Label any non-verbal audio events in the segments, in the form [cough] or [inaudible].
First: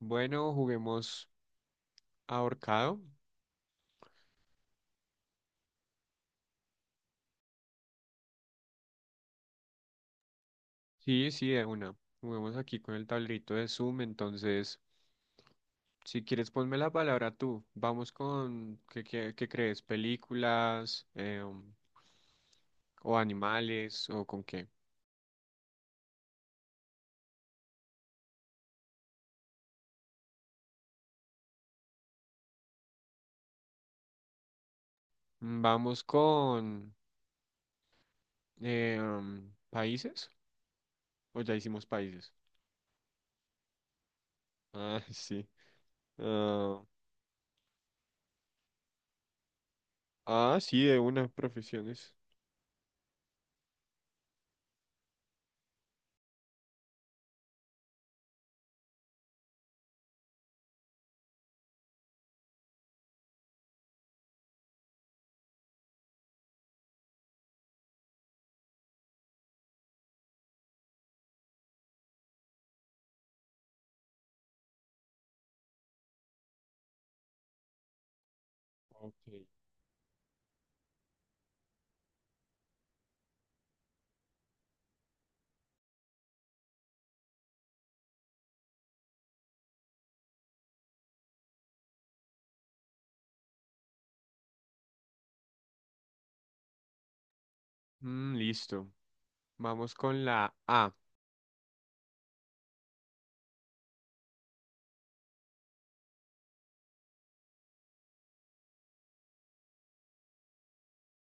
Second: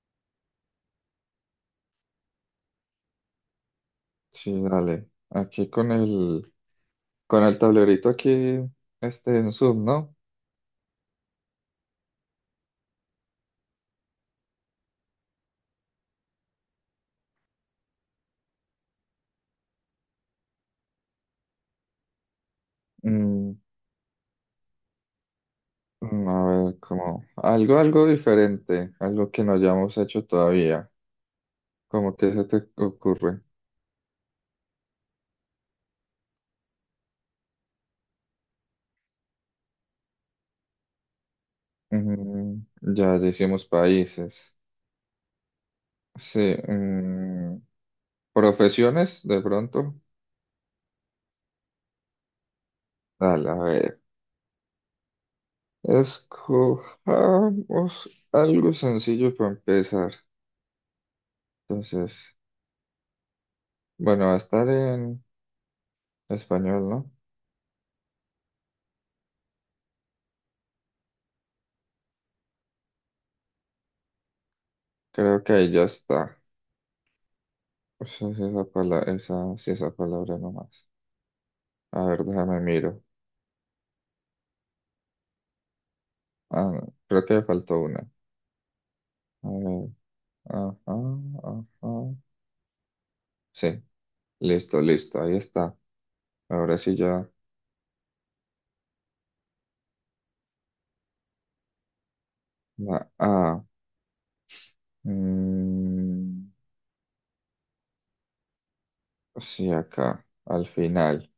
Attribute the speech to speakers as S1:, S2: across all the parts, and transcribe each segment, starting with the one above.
S1: Bueno, juguemos ahorcado.
S2: Sí, dale. Aquí con el tablerito aquí, en Zoom, ¿no?
S1: Sí, sí, de una. Juguemos aquí con el tablerito de Zoom. Entonces, si quieres, ponme la palabra tú. Vamos con, ¿qué crees? ¿Películas o
S2: Mm,
S1: animales o con qué?
S2: a ver, como algo, algo diferente, algo que no hayamos hecho todavía. ¿Cómo que se te ocurre?
S1: Vamos con países. ¿O ya hicimos países?
S2: Mm, ya hicimos países.
S1: Ah, [laughs] sí.
S2: Sí,
S1: ah,
S2: mm, profesiones, de pronto.
S1: sí, de una, profesiones.
S2: Dale, a ver. Escojamos algo sencillo para empezar. Entonces, bueno, va a estar en español, ¿no? Creo que ahí ya está. Pues es esa palabra,
S1: Ok.
S2: esa, sí, esa palabra nomás. A ver, déjame miro. Ah, no, creo que me faltó una. A ver, ajá, ajá. Sí, listo, listo, ahí está. Ahora sí ya.
S1: Mm, listo. Vamos con la A.
S2: La A. Mm, sí, acá, al final.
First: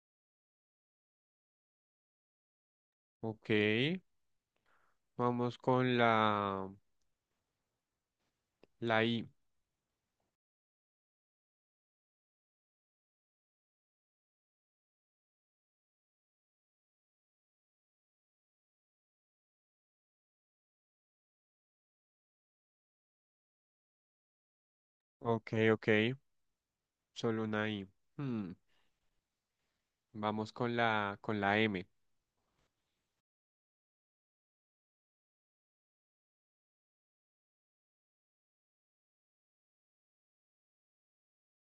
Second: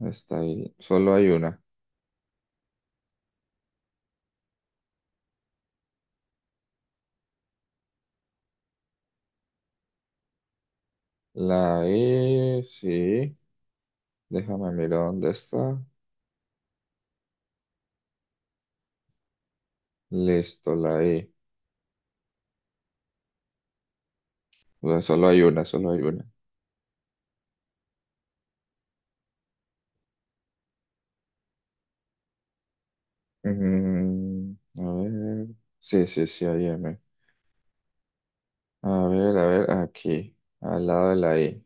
S2: Está ahí. Solo hay una.
S1: Ok. Vamos con la... La I.
S2: La E, sí. Déjame mirar dónde está. Listo, la E. O sea, solo hay
S1: Ok,
S2: una,
S1: ok.
S2: solo hay una.
S1: Solo una I. Hmm, Vamos con la M.
S2: Mm, a ver. Sí, sí, sí, hay M. A ver, aquí, al lado de la I.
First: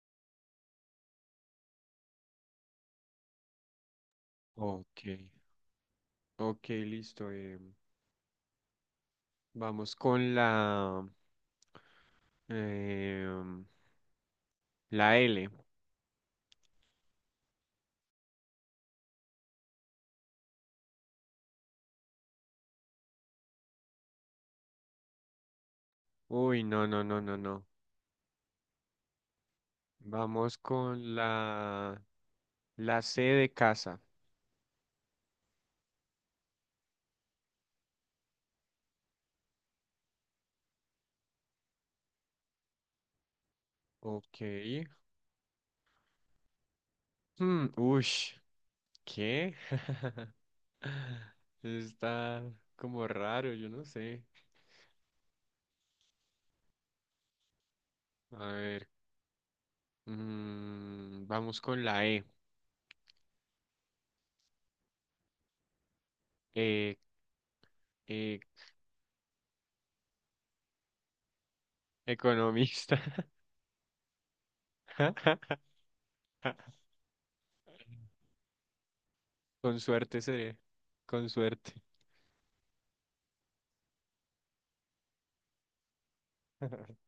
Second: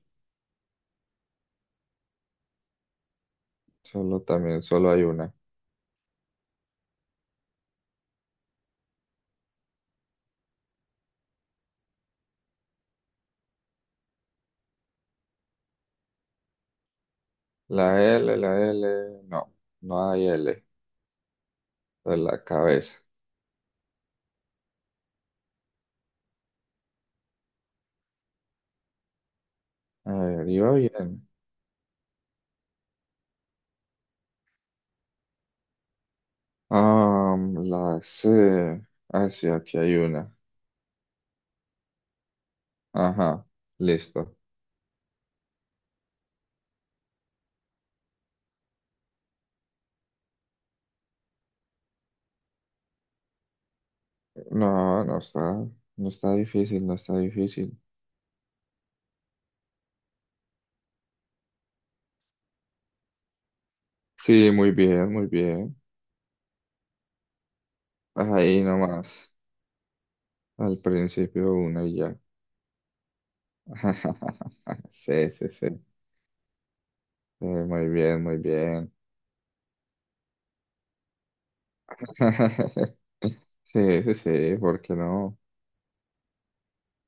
S2: Solo también, solo hay
S1: Ok.
S2: una.
S1: Ok, listo. Vamos con em, la L.
S2: La L, no, no hay L. De la cabeza.
S1: Uy, no, no, no, no, no.
S2: A ver,
S1: Vamos
S2: iba
S1: con
S2: bien.
S1: la C de casa.
S2: La C. Ah, sí, aquí hay una. Ajá, listo.
S1: Ok. Hmm, ush, ¿Qué? [laughs] Está como raro, yo no sé.
S2: No, no está, no está difícil, no está difícil.
S1: A ver. Vamos con la E.
S2: Sí, muy bien, muy bien.
S1: Eh, eh,
S2: Ahí nomás. Al principio una y ya.
S1: Economista.
S2: [laughs] Sí, sí,
S1: [laughs]
S2: sí. Sí, muy bien, muy bien.
S1: Con suerte seré. Con suerte.
S2: [laughs] Sí, sí, sí, ¿por qué no?
S1: [laughs]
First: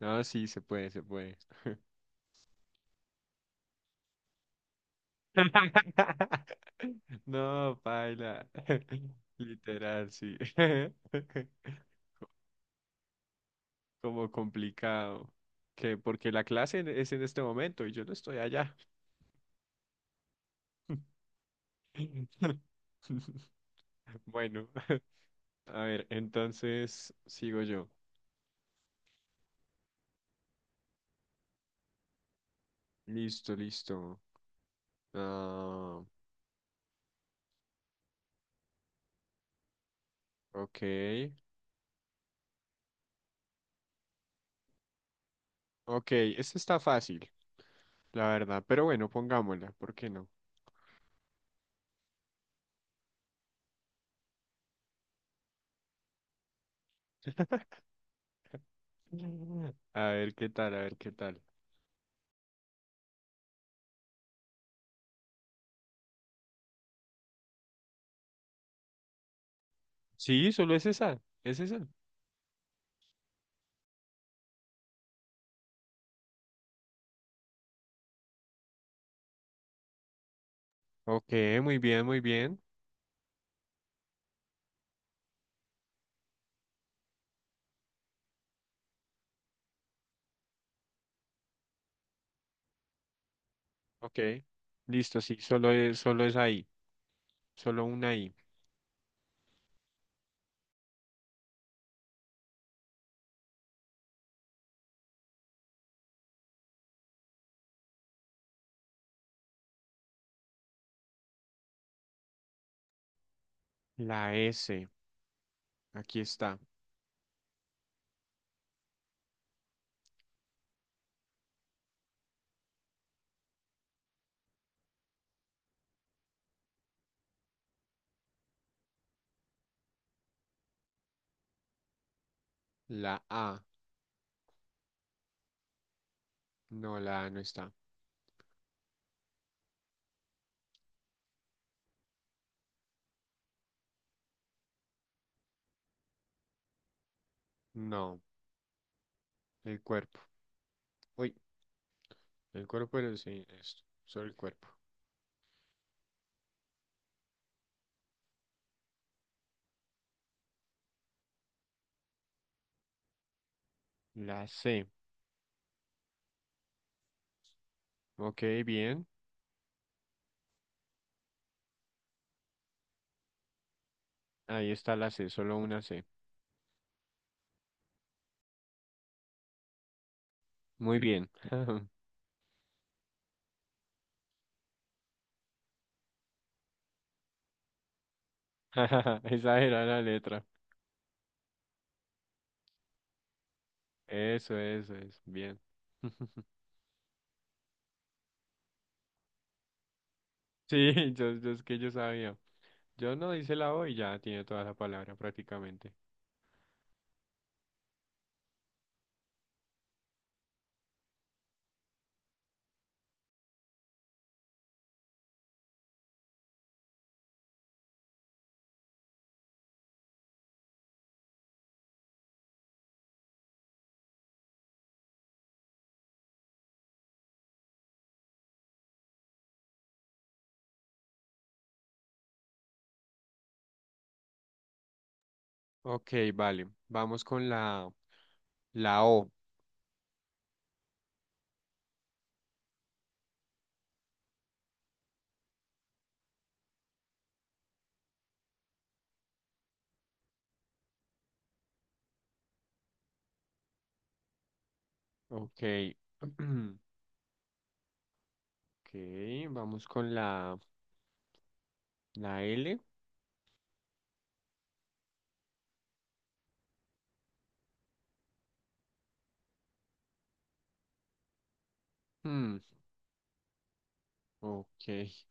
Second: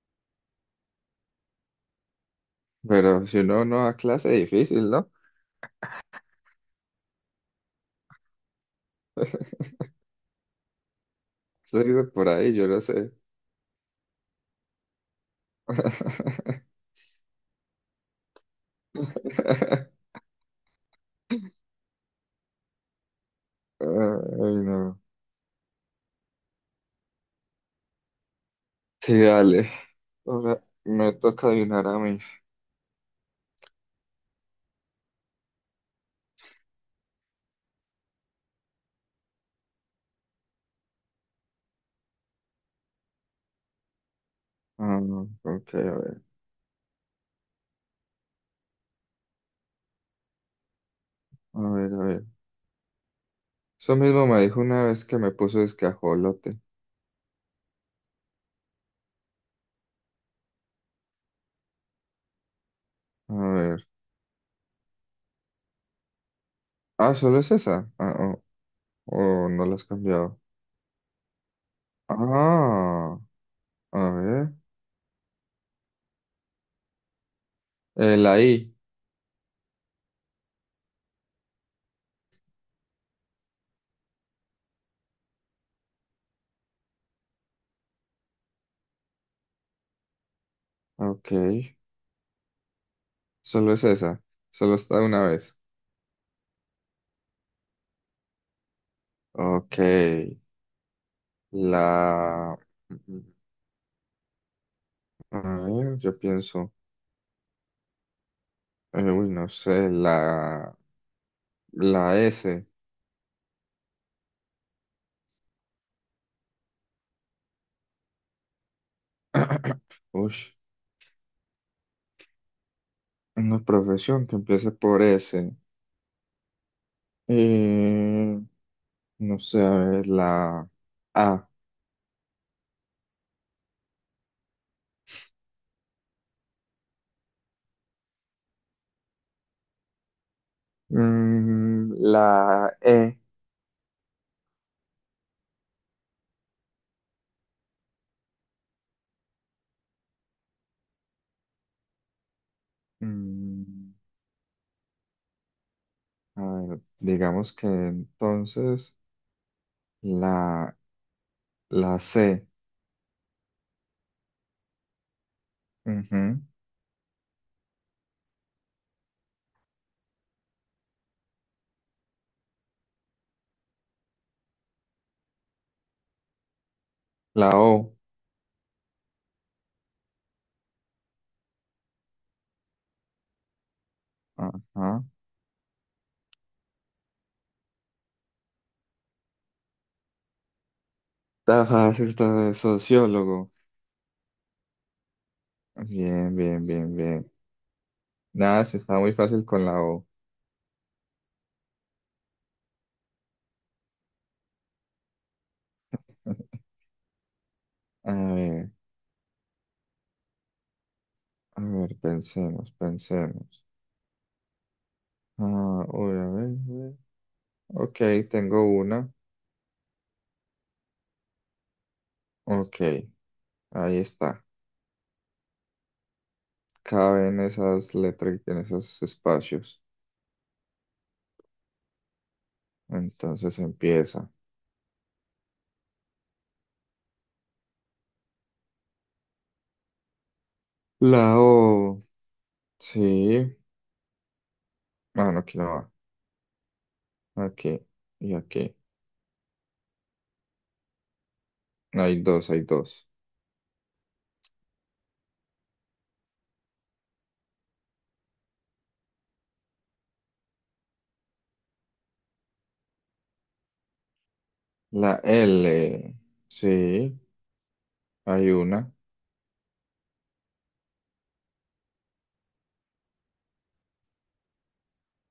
S1: No, sí, se puede, se puede.
S2: Pero si uno no da clase, difícil, ¿no?
S1: [laughs] No, paila. [laughs]
S2: [laughs]
S1: Literal, sí. [laughs]
S2: Se dice por ahí, yo no sé.
S1: Como complicado. Que porque
S2: [laughs] Ay,
S1: es en este momento y yo no estoy allá. [laughs] Bueno,
S2: no.
S1: [laughs] a ver, entonces sigo yo.
S2: Sí, dale. Ahora me toca adivinar a mí.
S1: Listo, listo. Ah, ok.
S2: Ah, no, ok, a
S1: Ok,
S2: ver.
S1: esta está fácil, la verdad, pero bueno, pongámosla, ¿por qué no?
S2: A ver, a ver. Eso mismo me dijo una vez que me puso escajolote.
S1: [laughs] A ver qué tal, a ver qué tal.
S2: A ver. Ah, ¿solo es esa? Ah, oh, oh, no la has cambiado.
S1: Sí, solo es esa, es esa.
S2: Ah, a ver. La I.
S1: Ok, muy bien, muy bien.
S2: Ok. Solo es
S1: Ok,
S2: esa. Solo está
S1: listo,
S2: una
S1: sí,
S2: vez.
S1: solo es ahí, solo una I.
S2: Ok. La... A ver, yo pienso. No sé. La... La S.
S1: La S, aquí está.
S2: [clears throat] Uy, una profesión que empiece por S. Eh, no sé, a ver, la A.
S1: La A, no, la A no está.
S2: Mm, la E.
S1: No, el cuerpo. Uy, el cuerpo, pero sí, esto,
S2: Mm,
S1: solo el cuerpo.
S2: a ver, digamos que entonces la, la C.
S1: La C,
S2: Ujú.
S1: ok, bien. Ahí está la C, solo una C.
S2: La O.
S1: Muy bien. [laughs]
S2: Ajá.
S1: [laughs] Esa era la letra.
S2: Tajas está de sociólogo.
S1: Eso, es. Bien.
S2: Bien,
S1: [laughs]
S2: bien, bien, bien. Nada, sí está muy fácil con la O.
S1: Sí, yo es que yo sabía. Yo no hice la O y ya tiene toda la palabra prácticamente.
S2: [laughs] A ver, a ver, pensemos, pensemos. Ah, uy, a ver, a ver. Ok, tengo una. Ok, ahí está. Cabe en esas letras, en esos espacios. Entonces empieza.
S1: Ok, vale. Vamos con la O.
S2: La O. Sí. Ah, no, aquí no va. Aquí y aquí. Hay dos, hay dos.
S1: Ok. [clears throat] Ok, vamos con la L.
S2: La L, sí, hay una.
S1: Hmm, ok. [laughs]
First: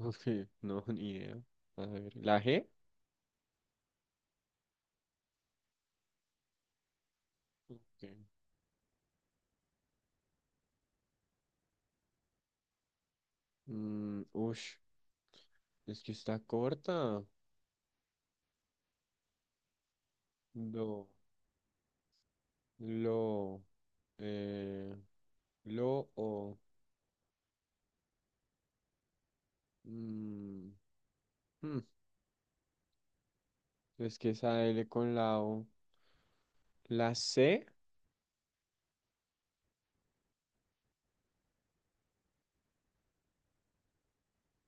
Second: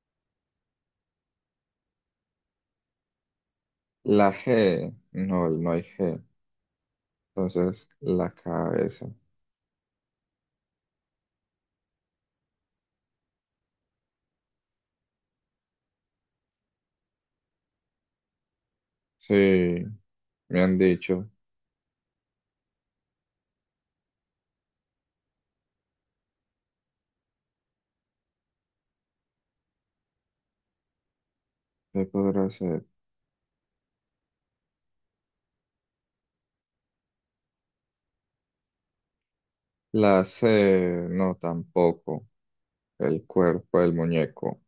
S1: Ok, no, ni idea. A ver, la G.
S2: La G, no, no hay G. Entonces,
S1: Ok.
S2: la cabeza.
S1: Mm, ush, es que está corta.
S2: Sí, me han
S1: Lo,
S2: dicho.
S1: lo, eh, Lo o. Mm, hmm,
S2: ¿Qué podrá ser?
S1: es que esa L con la O. La C,
S2: La C, no, tampoco. El cuerpo, el muñeco.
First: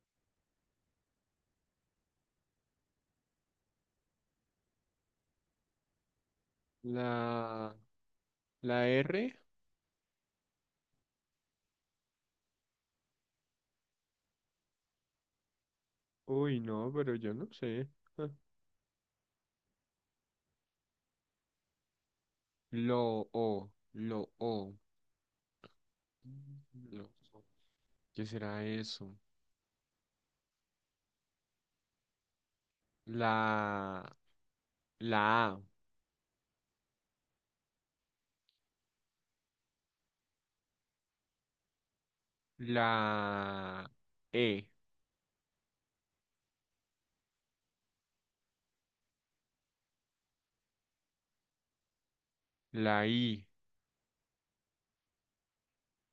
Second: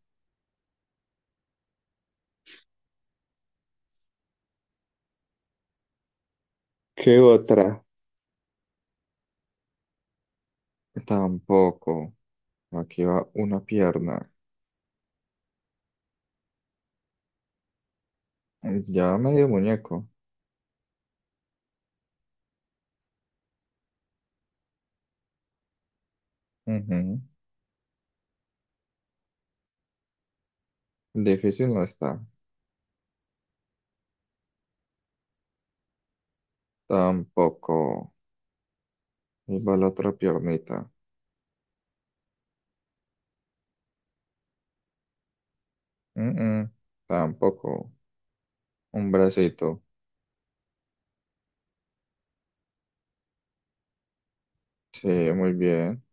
S2: ¿Qué
S1: la,
S2: otra?
S1: la R.
S2: Tampoco. Aquí va una pierna.
S1: Uy, no, pero yo no sé. Ah,
S2: Ya medio muñeco.
S1: Lo o. Lo o. Lo
S2: Ujú.
S1: o. ¿Qué será eso?
S2: Difícil no está.
S1: La, la A,
S2: Tampoco. Y va la otra piernita.
S1: la E,
S2: Mm, mm, Tampoco. Un bracito.
S1: la I,
S2: Sí, muy bien.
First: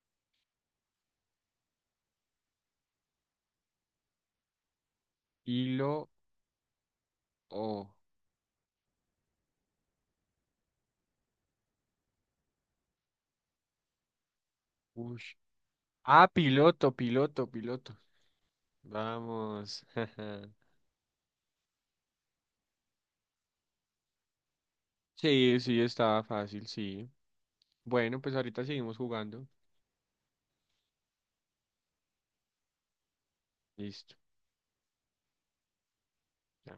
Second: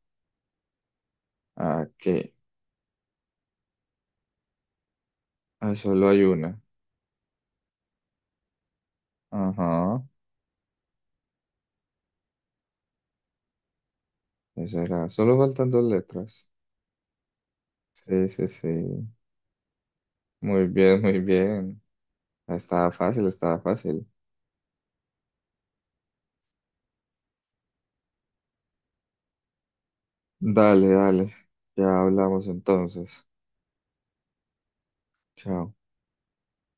S2: Aquí. Ah,
S1: y lo
S2: solo hay una.
S1: O.
S2: Ajá. ¿Qué será?
S1: Ush.
S2: Solo faltan dos
S1: Ah,
S2: letras.
S1: piloto, piloto, piloto.
S2: Sí, sí, sí.
S1: Vamos.
S2: Muy
S1: [laughs]
S2: bien, muy bien. Estaba fácil, estaba fácil.
S1: Sí, sí, estaba fácil, sí. Bueno, pues ahorita seguimos jugando.
S2: Dale, dale. Ya hablamos entonces.
S1: Listo.
S2: Chao.
S1: Ya.